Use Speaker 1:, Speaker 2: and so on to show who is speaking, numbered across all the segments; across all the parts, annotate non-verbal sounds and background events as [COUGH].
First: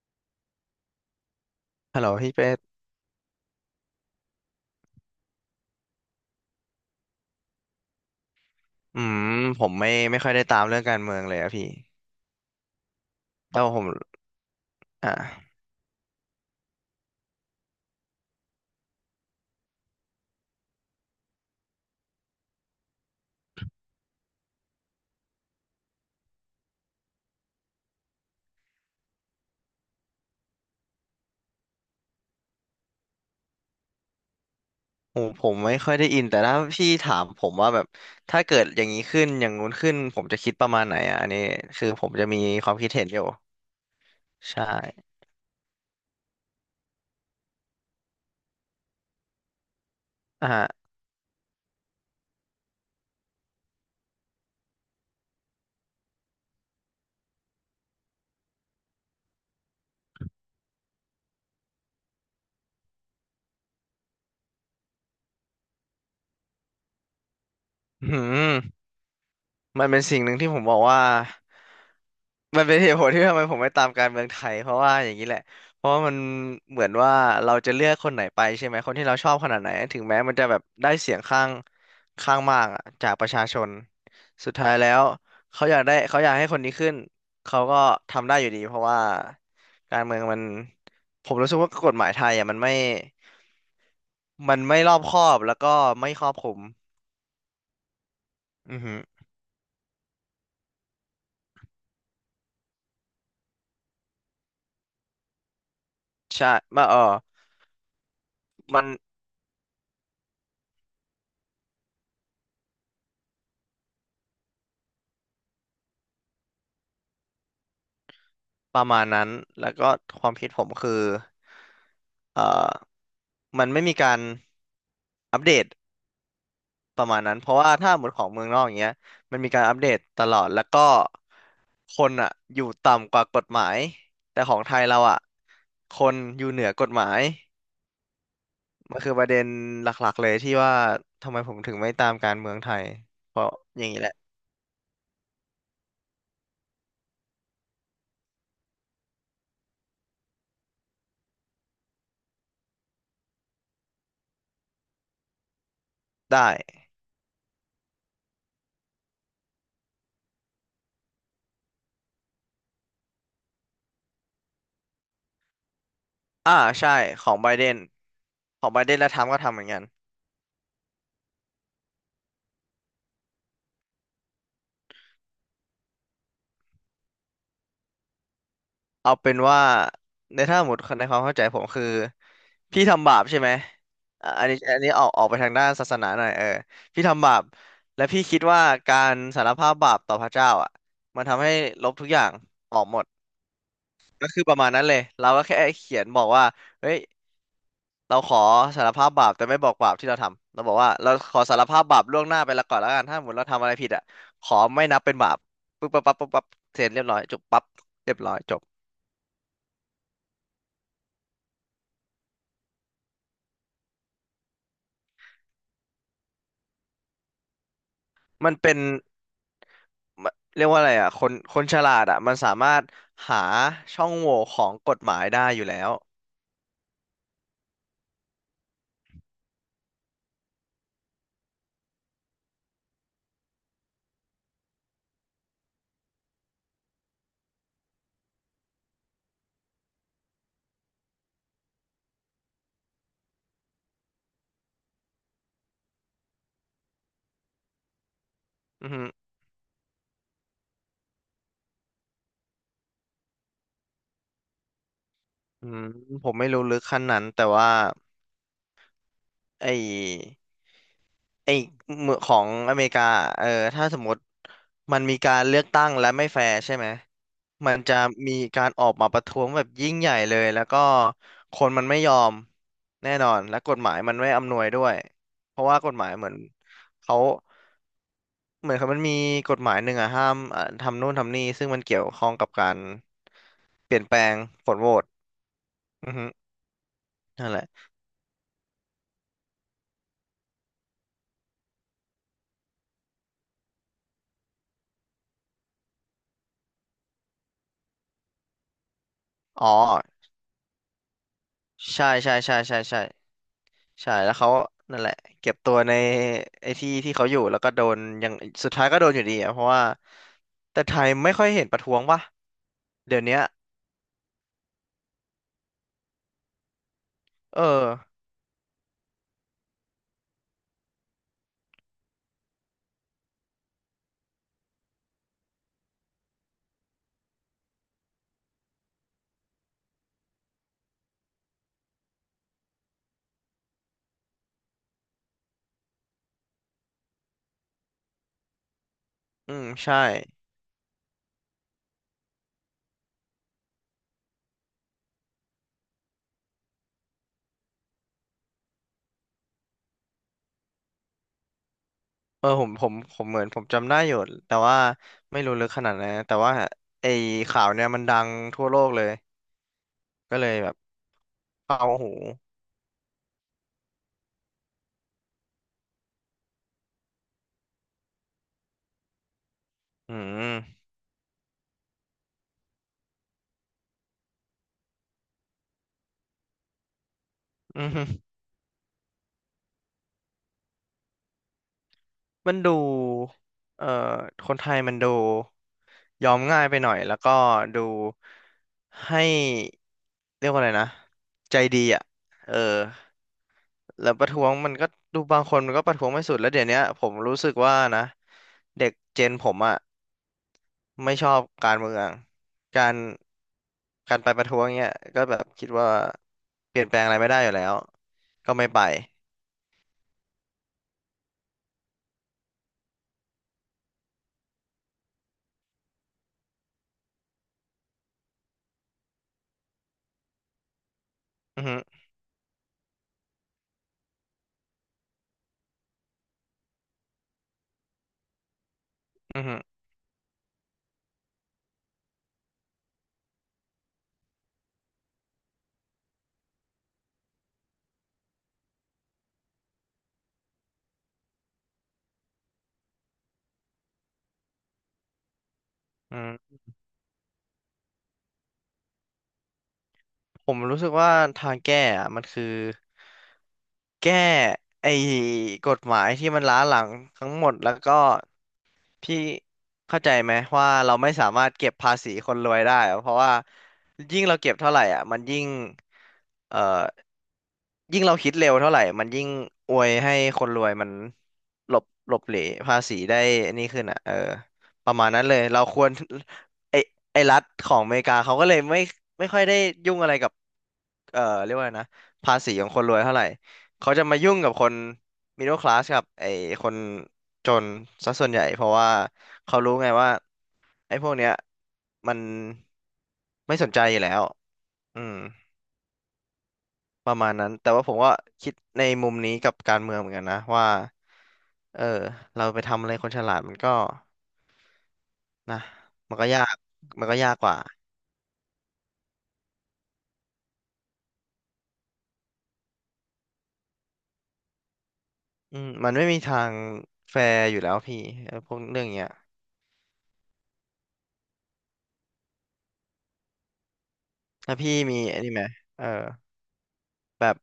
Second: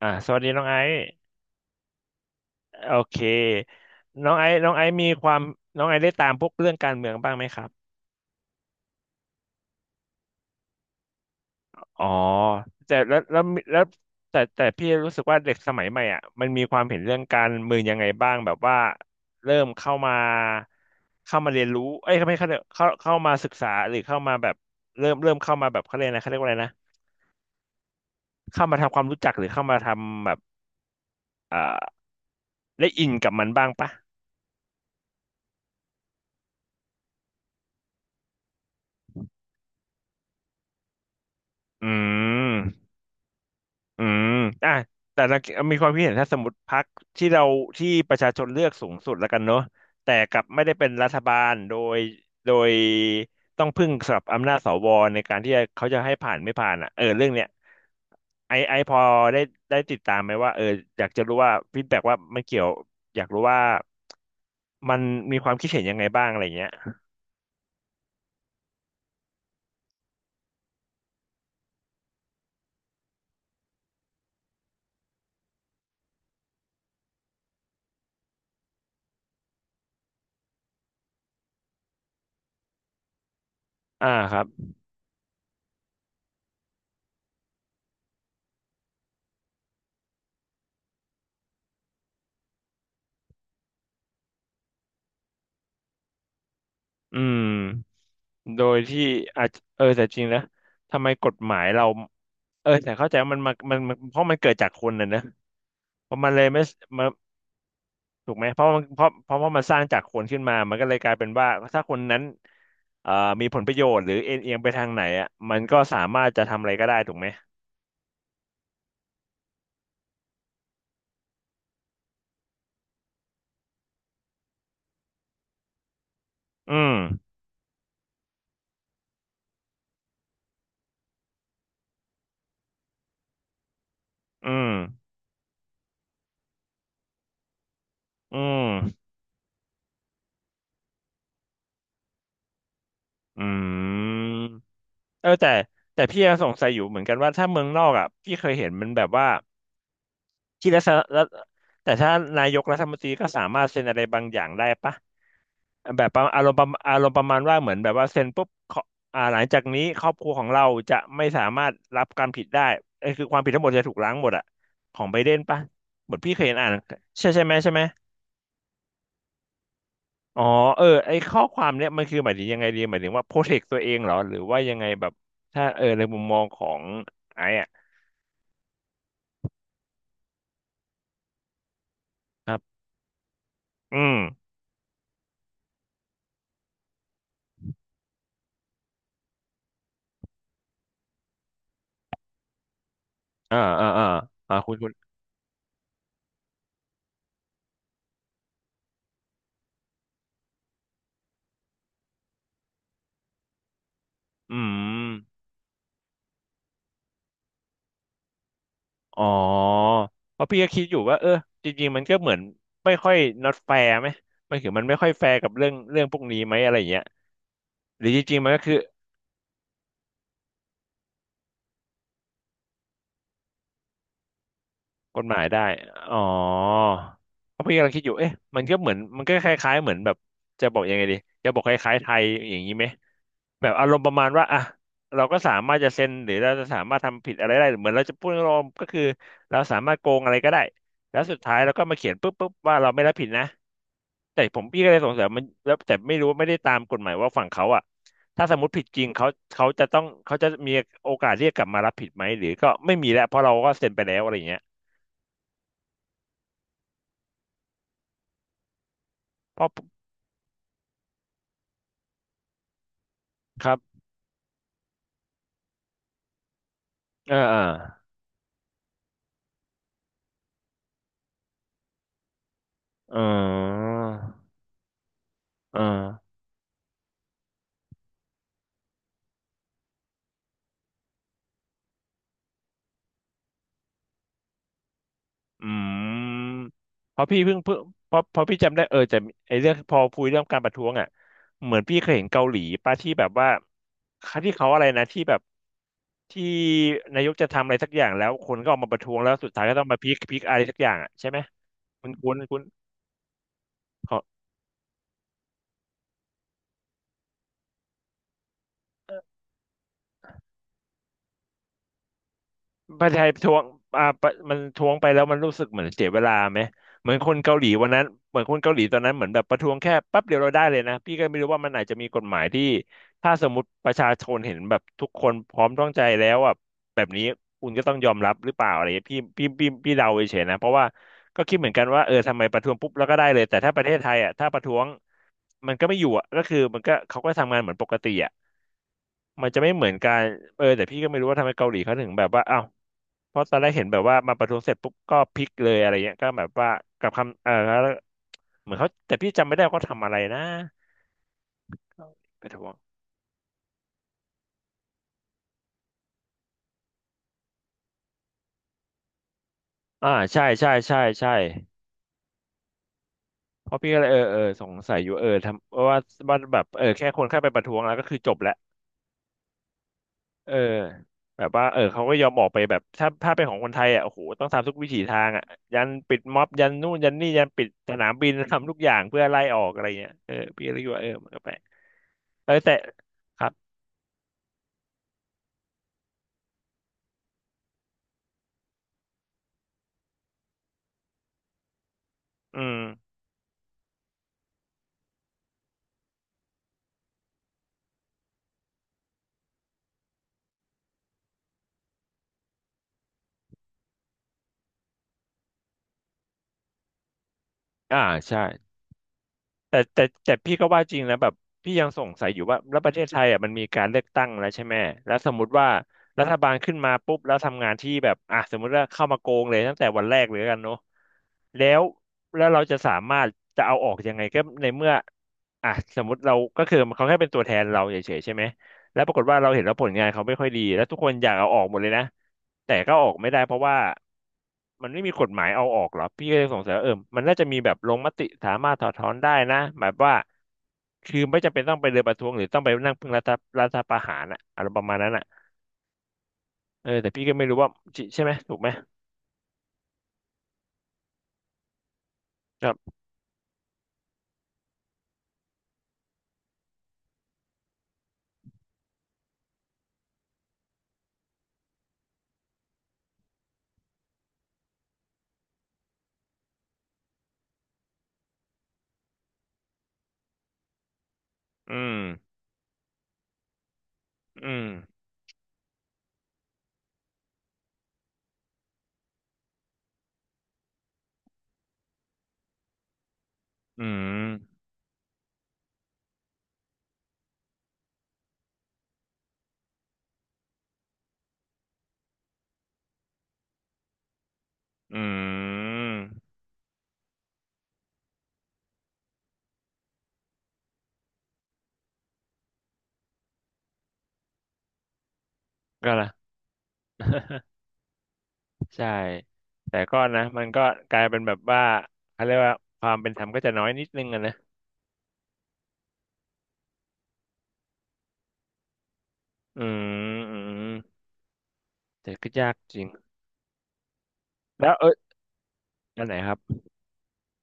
Speaker 1: สวัสดีน้องไอซ์
Speaker 2: ฮัลโหลพี่เป็ด
Speaker 1: โอเคน้องไอซ์มีความน้องไอซ์ได้ตามพวกเรื่องการเมืองบ้างไหมครับ
Speaker 2: อืมผมไม่ค่อยได้ตามเรื่องการเมืองเลยอะพี่
Speaker 1: อ๋อแต่แล้วแล้ว
Speaker 2: แต่วา
Speaker 1: แล้
Speaker 2: ผ
Speaker 1: ว
Speaker 2: ม
Speaker 1: แต่พี่รู้สึกว่า
Speaker 2: อ่ะ
Speaker 1: เด็กสมัยใหม่อ่ะมันมีความเห็นเรื่องการเมืองยังไงบ้างแบบว่าเริ่มเข้ามาเรียนรู้เอ้ยไม่เข้าเข้ามาศึกษาหรือเข้ามาแบบเริ่มเข้ามาแบบเขาเรียกอะไรเขาเรียกว่าอะไรนะเข้ามาทำความรู้จักหรือเข้ามาทำแบบอ่าได้อินกับมันบ้างปะ
Speaker 2: ผมไม่ค่อยได้อินแต่ถ้าพี่ถามผมว่าแบบถ้าเกิดอย่างนี้ขึ้นอย่างงู้นขึ้นผมจะคิดประมาณไหนอ่ะอันนี้คื
Speaker 1: อื
Speaker 2: อผมจะมีความคิ
Speaker 1: ม
Speaker 2: ดเห็นอยู่
Speaker 1: อืม
Speaker 2: ใช่
Speaker 1: อ่ะแต่เรามีความคิดเห็นถ้าสมมติพรรคที่เราที่ประชาชนเลือกสูงสุดแล้วกันเนอะแต่กลับไม่ได้
Speaker 2: อ่ะ
Speaker 1: เป็นรัฐบาลโดยต้องพึ่งสำหรับอำนาจสวในการที่จะเขาจะให้ผ่านไม่ผ่านอ่ะเออเรื่องเนี้ยไอไอพอได้ได้ติดตามไหมว่าเอออยากจะรู้ว่าฟีดแบ็กว่ามันเกี่ยวอยากรู้ว่ามันมีความคิดเห็นยังไงบ้างอะไรเงี้ย
Speaker 2: อืม มันเป็นสิ่งหนึ่งที่ผมบอกว่ามันเป็นเหตุผลที่ทำไมผมไม่ตามการเมืองไทยเพราะว่าอย่างนี้แหละเพราะว่ามันเหมือนว่าเราจะเลือกคนไหนไปใช่ไหมคนที่เราชอบขนาดไหนถึงแม้มันจะแบบได้เสียงข้างมากอะจากประชาชน
Speaker 1: อ่าครับ
Speaker 2: สุดท้ายแล้วเขาอยากได้เขาอยากให้คนนี้ขึ้นเขาก็ทำได้อยู่ดีเพราะว่าการเมืองมันผมรู้สึกว่ากฎหมายไทยอ่ะมันไม่รอบคอบแล้วก็ไม่ครอบคลุม
Speaker 1: อืมโดย
Speaker 2: อือฮึ
Speaker 1: ที่อาจเออแต่จริงนะทำไมกฎหมายเรา เออแต่เข้าใจว่ามันมามันเพราะมันเกิดจากคนน่ะนะเพราะมันเลย
Speaker 2: ใช่
Speaker 1: ไม่
Speaker 2: มา
Speaker 1: มาถูกไหมเพราะมั
Speaker 2: มั
Speaker 1: น
Speaker 2: น
Speaker 1: เพราะมันสร้างจากคนขึ้นมามันก็เลยกลายเป็นว่าถ้าคนนั้นเอ่อมีผลประโยชน์หรือเอ็นเอียงไปทางไหนอ่ะมันก็สามารถจะทำอะไรก็ได้ถูกไหม
Speaker 2: ประมาณนั้นแล้วก็ความคิดผมคือเอ่อมันไม่มีการอัปเดต
Speaker 1: อืม
Speaker 2: ประมาณนั้น เพราะว่าถ้าหมดของเมืองนอกอย่างเงี้ยมันมีการอัปเดตตลอด แล้วก็คนอ่ะอยู่ต่ำกว่ากฎหมาย แต่
Speaker 1: อื
Speaker 2: ของ
Speaker 1: ม
Speaker 2: ไทยเราอ่ะคนอยู่เหนือกฎหมาย
Speaker 1: อื
Speaker 2: มั
Speaker 1: ม
Speaker 2: นคือประเด็นหลักๆเลยที่ว่าทำไมผมถึงไม่ตามการเมืองไทย เพ
Speaker 1: อื
Speaker 2: ราะอย่างนี้แหละ
Speaker 1: มเออแต่พี่ยังสงสัยอยู่เหมือนกันว่าถ้าเมืองนอกอ่ะพี่เคยเห็นมันแบบว่าที่รัฐแต่ถ้านายกรัฐมนตรีก็สามารถเซ็นอะไรบางอย่างได้ปะ แบบ
Speaker 2: ได้
Speaker 1: ประมาณว่าเหมือนแบบว่าเซ็นปุ๊บเขาหลังจากนี้ครอบครัวของเราจะไม่สามารถรับความผิดได้เอ้ยคือความผิดทั้งหมดจะถูกล้างหมดอะของไบเดนปะเหมือนพี่เคย
Speaker 2: อ่า
Speaker 1: เห็นอ่าน
Speaker 2: ใช่ข
Speaker 1: ใช่
Speaker 2: อง
Speaker 1: ใช่
Speaker 2: ไบ
Speaker 1: ไหม
Speaker 2: เด
Speaker 1: ใช่
Speaker 2: น
Speaker 1: ไหม
Speaker 2: ของไบเดนและทรัมป์ก็ทำเหมือนกัน
Speaker 1: อ๋อเออไอข้อความเนี้ยมันคือหมายถึงยังไงดีหมายถึงว่าโปรเทคตัวเองเหรอหรือว่ายังไงแบบถ้าเออในมุมมองของไอ้อะ
Speaker 2: เอาเป็นว่าในถ้าสมมติในความเข้าใจผมคือ
Speaker 1: ครับ
Speaker 2: พี่ทำบาปใช่ไหม
Speaker 1: อืม
Speaker 2: อ่ะอันนี้อันนี้ออกไปทางด้านศาสนาหน่อยพี่ทำบาปและพี่คิดว่าการสารภาพบาปต่อพระเจ้าอ่ะมันทำให้ลบทุกอย่างออกหมด
Speaker 1: อ่าอ่าอ่า
Speaker 2: ก็คือประมา
Speaker 1: คุ
Speaker 2: ณ
Speaker 1: ณ
Speaker 2: นั้น
Speaker 1: คุณ
Speaker 2: เลยเราก็แค่เขียนบอกว่าเฮ้ยเราขอสารภาพบาปแต่ไม่บอกบาปที่เราทำเราบอกว่าเราขอสารภาพบาปล่วงหน้าไปแล้วก่อนแล้วกันถ้าสมมติเราทำอะไรผิดอ่ะข
Speaker 1: อื
Speaker 2: อไม่นับเป็นบาป
Speaker 1: ม
Speaker 2: ปึ๊บปั๊บปั๊บปั๊บปั๊บเสร็จเรียบร้อยจบปั๊บเรียบร้อยจบ
Speaker 1: อ๋อเพราะพี่ก็คิดอยู่ว่าเออจริงๆมันก็เหมือนไม่ค่อย not fair ไหมมันคือมันไม่ค่อยแฟร์กับเรื่องพวกนี้ไหมอะไรอย่างเงี้ยหรือจริงๆมั
Speaker 2: มั
Speaker 1: น
Speaker 2: น
Speaker 1: ก็คื
Speaker 2: เป็
Speaker 1: อ
Speaker 2: นมันเรียกว่าอะไรอ่ะคนคนฉลาดอ่ะมันสามารถหาช่องโหว่ของกฎหมา
Speaker 1: ก
Speaker 2: ย
Speaker 1: ฎหมา
Speaker 2: ได้
Speaker 1: ย
Speaker 2: อยู่
Speaker 1: ได้
Speaker 2: แล้ว
Speaker 1: อ๋อเพราะพี่กำลังคิดอยู่เอ๊ะมันก็เหมือนมันก็คล้ายๆเหมือนแบบจะบอกยังไงดีจะบอกคล้ายๆไทยอย่างนี้ไหมแบบอารมณ์ประมาณว่าอ่ะเราก็สามารถจะเซ็นหรือเราจะสามารถทำผิดอะไรได้เหมือนเราจะพูดรวมก็คือเราสามารถโกงอะไรก็ได้แล้วสุดท้ายเราก็มาเขียนปุ๊บปุ๊บว่าเราไม่รับผิดนะ แต่ผมพี่ก็เลยสงสัยมันแล้วแต่ไม่รู้ไม่ได้ตามกฎหมายว่าฝั่งเขาอ่ะถ้าสมมติผิด
Speaker 2: อือ
Speaker 1: จ
Speaker 2: ฮึ
Speaker 1: ริงเขาเขาจะต้องเขาจะมีโอกาสเรียกกลับมารับผิดไหมหรือก็ไม่มีแล้วเพราะเราก็เซ็นไปแล้วอะไรอย่างเงี้ย
Speaker 2: อืมผมไม่รู้ลึกขั้นนั้นแต่ว่า
Speaker 1: เพ
Speaker 2: ไอ
Speaker 1: ราะ
Speaker 2: ้ไอ้เมืองของอเมริกาเออ
Speaker 1: ครั
Speaker 2: ถ้าส
Speaker 1: บ
Speaker 2: มมติมันมีการเลือกตั้งและไม่แฟร์ใช่ไหม
Speaker 1: เออเออ
Speaker 2: มันจะมีการออกมาประท้วงแบบยิ่งใหญ่เลยแล้วก็คนมันไม่ยอมแน่
Speaker 1: เอ
Speaker 2: นอนและกฎ
Speaker 1: อ
Speaker 2: หมายมันไม่อำนวยด้วยเพราะ
Speaker 1: เอ
Speaker 2: ว่ากฎหมายเหมื
Speaker 1: อ
Speaker 2: อนเขา เหมือนครับมันมีกฎหมายหนึ่งอะห้ามอ่ะทำนู่นทำนี่ซึ่งมันเกี่ยวข้องกับการเปลี่ยนแปลงผลโหวต
Speaker 1: อืม
Speaker 2: อือฮึ
Speaker 1: เพราะพี่
Speaker 2: นั่น
Speaker 1: เพิ่
Speaker 2: แห
Speaker 1: ง
Speaker 2: ละ
Speaker 1: เพิ่งเพราะพี่จำได้เออแต่ไอเรื่องพอพูดเรื่องการประท้วงอ่ะเหมือนพี่เคยเห็นเกาหลีป่ะที่แบบว่าเที่เขาอะไรนะที่แบบที่นายกจะทำอะไรสักอย่างแล้วคนก็ออกมาประท้วงแล้วสุดท้า
Speaker 2: อ๋
Speaker 1: ย
Speaker 2: อ
Speaker 1: ก็ต้องมาพีคอะไรสักอย่างอ่ะใช่ไหมคุณ
Speaker 2: ใช่
Speaker 1: คุ
Speaker 2: ใช่
Speaker 1: ณ
Speaker 2: ใช่
Speaker 1: คุณ
Speaker 2: ใช่ ใช่
Speaker 1: ข
Speaker 2: ใช่
Speaker 1: อ
Speaker 2: แล้วเขานั่นแหละเก็บตัวในไอ้ที่เขาอยู่แล้วก็โดนอย่างสุดท้ายก็โดนอยู่ดีอะเพราะว่าแต่ไทยไม่ค่อยเห็นประท้วงป่ะ
Speaker 1: ประเท
Speaker 2: เดี๋
Speaker 1: ศ
Speaker 2: ยว
Speaker 1: ไทย
Speaker 2: เนี้ย
Speaker 1: ทวงอ่าปะมันทวงไปแล้วมันรู้สึกเหมือนเสียเวลาไหมเหมือนคนเกา
Speaker 2: เอ
Speaker 1: ห
Speaker 2: อ
Speaker 1: ลีวันนั้นเหมือนคนเกาหลีตอนนั้นเหมือนแบบประท้วงแค่แป๊บเดียวเราได้เลยนะพี่ก็ไม่รู้ว่ามันอาจจะมีกฎหมายที่ถ้าสมมติประชาชนเห็นแบบทุกคนพร้อมต้องใจแล้วอ่ะแบบนี้คุณก็ต้องยอมรับหรือเปล่าอะไรเงี้ยพี่เดาเฉยๆนะเพราะว่าก็คิดเหมือนกันว่าเออทำไมประท้วงปุ๊บแล้วก็ได้เลยแต่ถ้าประเทศไทยอ่ะถ้าประท้วงมันก็ไม่อยู่อ่ะก็คือมันก็เขาก็ทำงานเหมือนปกติอ่ะ มันจะไม่เหมือน
Speaker 2: ใช่
Speaker 1: กันเออแต่พี่ก็ไม่รู้ว่าทำไมเกาหลีเขาถึงแบบว่าอ้าวเพราะตอนแรกเห็นแบบว่ามาประท้วงเสร็จปุ๊บก็พลิกเลยอะไรเงี้ยก็แบบว่ากับคำเออแล้วเหมือนเขาแต่พี่จำไม่ได้ว่าเขาทำอะไรนะเกาหลีป
Speaker 2: เออ
Speaker 1: ระ
Speaker 2: ผ
Speaker 1: ท้ว
Speaker 2: ม
Speaker 1: ง
Speaker 2: ผมผมเหมือนผมจำได้อยู่ แต่ว่าไม่รู้ลึกขนาดนั้นนะแต่ว่าไอ้ข่าวเนี่ยมันดังทั่วโลกเลย
Speaker 1: อ่า
Speaker 2: ก็
Speaker 1: ใช่
Speaker 2: เลย
Speaker 1: ใช่
Speaker 2: แบบ
Speaker 1: ใช่ใช่
Speaker 2: เอาโอห
Speaker 1: เพราะพี่ก็เลยเออสงสัยอยู่เออทำว่าว่าแบบเออแค่คนแค่ไปประท้วงแล้วก็คือจบแล้ว
Speaker 2: อื
Speaker 1: เออ
Speaker 2: ม
Speaker 1: แบบว่าเออเขาก็ยอมออกไปแบบถ้าเป็นของคนไทยอ่ะโอ้โหต้องทำทุกวิถีทางอ่ะยันปิดม็อบยันนู่นยันนี่ยันปิด
Speaker 2: อืม
Speaker 1: สนาม
Speaker 2: [LAUGHS]
Speaker 1: บิน [LAUGHS] ทำทุกอย่างเพื่อไล่ออกอะไรเงี้ยเออพี่กเลยคิดว่าเออมันก็แปลกเอ
Speaker 2: มั
Speaker 1: อ
Speaker 2: นดู
Speaker 1: แต่ครับ
Speaker 2: เอ่อคนไทยมันดูยอมง่ายไปหน่อยแล้วก็ดูให้เรียกว่าอะไรนะใจดีอ่ะเออ
Speaker 1: อืม
Speaker 2: แล้วประท้วงมันก็ดูบางคนมันก็ประท้วงไม่สุดแล้วเดี๋ยวเนี้ยผมรู้สึกว่านะเด็กเจนผมอ่ะไม่ชอบการเมืองการการไปประท้วงเนี้ยก็แบบคิดว่าเปลี่ยนแปลงอะไรไม่ได้อยู่แล้ว
Speaker 1: อ่าใช่
Speaker 2: ก็ไม่ไป
Speaker 1: แต่พี่ก็ว่าจริงนะแบบพี่ยังสงสัยอยู่ว่าแล้วประเทศไทยอ่ะมันมีการเลือกตั้งแล้วใช่ไหมแล้วสมมติว่ารัฐบาลขึ้นมาปุ๊บแล้วทำงานที่แบบอ่ะสมมติว่าเข้ามาโกงเลยตั้งแต่วันแรกเลยแล้วกันเนาะ
Speaker 2: อื
Speaker 1: แล้
Speaker 2: อฮึ
Speaker 1: วแล้วเราจะสามารถจะเอาออกยังไงก็ในเมื่ออ่ะสมมติเราก็คือเขาแค่เป็นตัวแทนเราเฉยๆใช่ไหม แล้วปรากฏว่า
Speaker 2: อือ
Speaker 1: เรา
Speaker 2: ฮึ
Speaker 1: เห็นแล้วผลงานเขาไม่ค่อยดีแล้วทุกคนอยากเอาออกหมดเลยนะแต่ก็ออกไม่ได้เพราะว่ามันไม่มีกฎหมายเอาออกเหรอพี่ก็เลยสงสัยว่าเออมันน่าจะมีแบบลงมติสามารถถอดถอนได้นะหมายว่าคือไม่จำเป็นต้องไปเดินประท้วงหรือต้องไปนั่งพึ่งรัฐประหารอะอะไรประมาณนั้นอะ
Speaker 2: อืม
Speaker 1: เออแต่พี่ก็ไม่รู้ว่าจริงใช่ไหมถูกไหม
Speaker 2: ผมรู้สึกว่าทางแก้อะมันคือ
Speaker 1: ครับ
Speaker 2: แก้ไอ้กฎหมายที่มันล้าหลังทั้งหมดแล้วก็พี่เข้าใจไหมว่าเราไม่สามารถเก็บภาษีคนรวยได้อะเพราะว่ายิ่งเราเก็บเท่าไหร่อ่ะมันยิ่งเอ่อ ยิ่งเราคิดเร็วเท่าไหร่ มันยิ่งอวยให้คนรวยมันหล
Speaker 1: อื
Speaker 2: บ
Speaker 1: ม
Speaker 2: หลบเหลภาษีได้อันนี้ขึ้นอ่ะเออ
Speaker 1: อืม
Speaker 2: ประมาณนั้นเลย เราควรไอไอรัฐของอเมริกาเขาก็เลยไม่ค่อยได้ยุ่งอะไรกับเรียกว่าไงนะภาษีของคนรวยเท่าไหร่
Speaker 1: อื
Speaker 2: เขาจะมายุ่งกับ
Speaker 1: ม
Speaker 2: คนมิดเดิลคลาสกับไอคนจนซะส่วนใหญ่เพราะว่าเขารู้ไงว่าไอพวกเนี้ยมันไม่สนใจอยู่แล้ว
Speaker 1: อื
Speaker 2: อืม
Speaker 1: ม
Speaker 2: ประมาณนั้นแต่ว่าผมก็คิดในมุมนี้กับการเมืองเหมือนกันนะว่าเออเราไปทำอะไรคนฉลาดมันก็นะ
Speaker 1: ก็ละ
Speaker 2: มันก็ยากมันก็ยากก
Speaker 1: [LAUGHS]
Speaker 2: ว่า
Speaker 1: ใช่แต่ก็นะมันก็กลายเป็นแบบว่าเขาเรียกว่าความเป็นธรรมก็จะน้อยนิดนึงอะนะ
Speaker 2: มันไม่มีทางแฟร์อยู่แล้วพี่เออพวกเรื่องเนี้ย
Speaker 1: อืมอืมแต่ก็ยากจริง
Speaker 2: ถ้า
Speaker 1: แล้
Speaker 2: พี่
Speaker 1: วเออ
Speaker 2: มีไอันนี้ไหมเออ
Speaker 1: อันไหนครับ
Speaker 2: แบบ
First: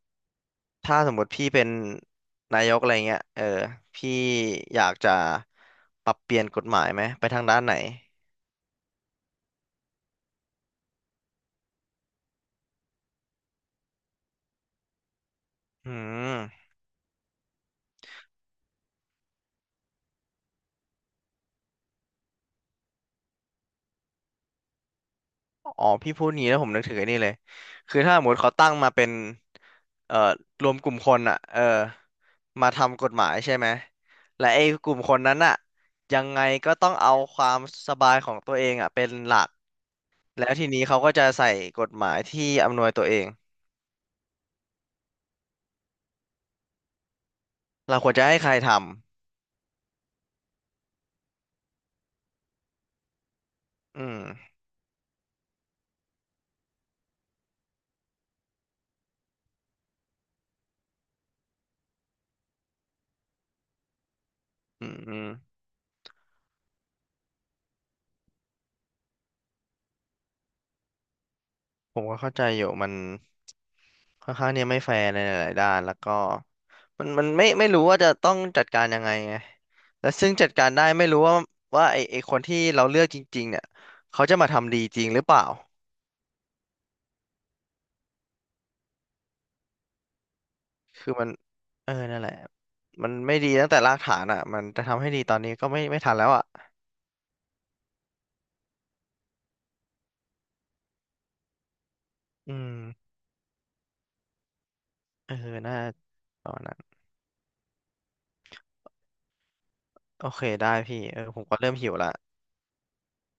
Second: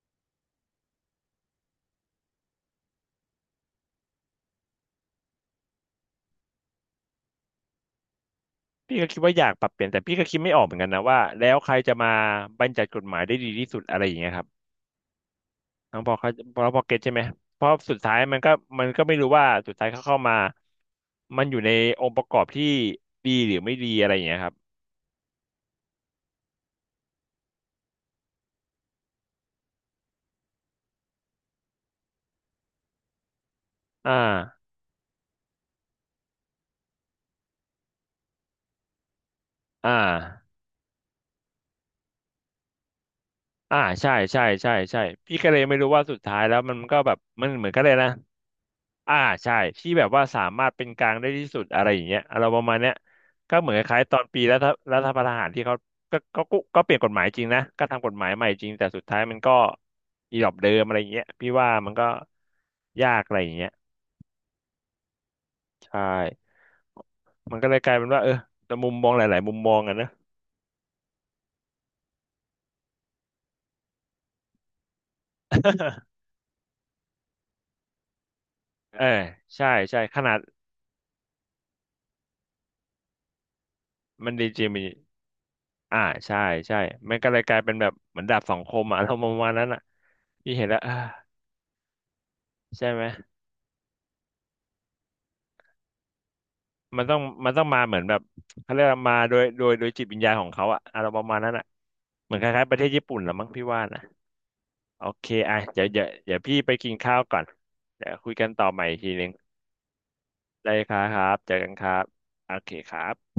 Speaker 2: ถ้าสมมติพี่เป็นนายกอะไรเงี้ยพี่อยากจะปรับเปลี่ยนกฎหมายไหมไปทางด้านไหน
Speaker 1: พี่ก็คิดว่าอยากปรับเปลี่ยนแต่พี่ก็คิดไม่ออกเหมือนกันนะว่าแล้วใครจะมาบัญญัติกฎหมายได้ดีที่สุดอะไรอย่างเงี้ยครับ
Speaker 2: อื
Speaker 1: ทั้งพอเขาพอ
Speaker 2: ม
Speaker 1: พอเก็ตใช่ไหมเพราะสุดท้ายมันก็มันก็ไม่รู้ว่าสุดท้ายเขาเข้ามามันอยู่ในองค์ประกอบที่ดีหรือไม่ดีอะไรอย่างเงี้ยครับ
Speaker 2: อ๋อพี่พูดงี้แล้วผมนึกถึงไอ้นี่เลยคือถ้าสมมติเขาตั้งมาเป็นเอ่อรวมกลุ่มคนอ่ะมาทำกฎหมายใช่ไหม
Speaker 1: อ่า
Speaker 2: และไอ้กลุ่มคนนั้นอ่ะยังไงก็ต้องเอาความสบายของตัวเองอ่ะเป็นหลัก
Speaker 1: อ่า
Speaker 2: แล้วทีนี้เขาก็จะใส่กฎหมายที่อำนวยตัวเอง
Speaker 1: อ่าใช่ใช่ใช่ใช่พี่ก็เลยไม่รู้ว่าสุดท้ายแล้วมันก็แบบมันเหมือนกันเลย
Speaker 2: เราค
Speaker 1: นะ
Speaker 2: วรจะให้ใครท
Speaker 1: อ่าใช่ที่แบบว่าสามารถเป็นกลางได้ที่สุดอะไรอย่างเงี้ยเราประมาณเนี้ยก็เหมือนค
Speaker 2: ำ
Speaker 1: ล้า
Speaker 2: อื
Speaker 1: ยๆตอ
Speaker 2: ม
Speaker 1: นปีรัฐประหารที่เขาก็เปลี่ยนกฎหมายจริงนะก็ทำกฎหมายใหม่จริงแต่สุดท้ายมันก็อีหลอบเดิมอะไรอย่างเงี้ยพี่ว่ามันก็ยากอะไรอย่างเงี้ย
Speaker 2: อืม
Speaker 1: ใช่มันก็เลยกลายเป็นว่าเออแต่มุมมองหลายๆมุมมองอะนะ
Speaker 2: ผมก็เข้าใจอยู่มันค่อนข้างเนี่ยไม่แฟร์ในหลายๆด้านแล้วก็
Speaker 1: [LAUGHS]
Speaker 2: มันไม่รู้ว่าจะต้องจัดการยั
Speaker 1: เอ
Speaker 2: ง
Speaker 1: อ
Speaker 2: ไงไง
Speaker 1: ใช่ใช่
Speaker 2: และ
Speaker 1: ข
Speaker 2: ซึ่
Speaker 1: นา
Speaker 2: ง
Speaker 1: ด
Speaker 2: จัดการได้ไม่รู้ว่าว่าไอคนที่เราเลือกจริงๆเนี่ยเขา
Speaker 1: มัน
Speaker 2: จะ
Speaker 1: ดี
Speaker 2: มา
Speaker 1: จริง
Speaker 2: ทำดีจริงหรือเปล่า
Speaker 1: อ่าใช่ใช่มันก็เลยกลายเป็นแบบเหมือนดาบสองคมอะ [LAUGHS] อารมณ์ประมาณนั้นอ่ะพี่เห็นแล้วอ่า
Speaker 2: คือมันนั่นแหละ
Speaker 1: ใช่ไหม
Speaker 2: มันไม่ดีตั้งแต่รากฐานอ่ะมันจะทำให้ดีตอนนี้ก็ไม่ทันแล้วอ่ะ
Speaker 1: มันต้องมันต้องมาเหมือนแบบเขาเรียกว่ามาโดยจิตวิญญาณของเขาอะอารมณ์ประมาณนั้นอ่ะเหมือนค
Speaker 2: อื
Speaker 1: ล้ายๆป
Speaker 2: ม
Speaker 1: ระเทศญี่ปุ่นละมั้งพี่ว่านะโอเค
Speaker 2: เออ
Speaker 1: อ่ะ
Speaker 2: น่า
Speaker 1: เดี๋ยว
Speaker 2: ตอ
Speaker 1: พี่
Speaker 2: น
Speaker 1: ไป
Speaker 2: นั้น
Speaker 1: กินข้าวก่อนเดี๋ยวคุยกันต่อใหม่อีกทีนึง
Speaker 2: โอเค
Speaker 1: ได้
Speaker 2: ได้
Speaker 1: ครั
Speaker 2: พี่
Speaker 1: บค
Speaker 2: เอ
Speaker 1: รั
Speaker 2: อ
Speaker 1: บ
Speaker 2: ผม
Speaker 1: เจอ
Speaker 2: ก็
Speaker 1: กั
Speaker 2: เริ่
Speaker 1: น
Speaker 2: ม
Speaker 1: ค
Speaker 2: หิ
Speaker 1: รั
Speaker 2: ว
Speaker 1: บ
Speaker 2: ละ
Speaker 1: โอเคครับ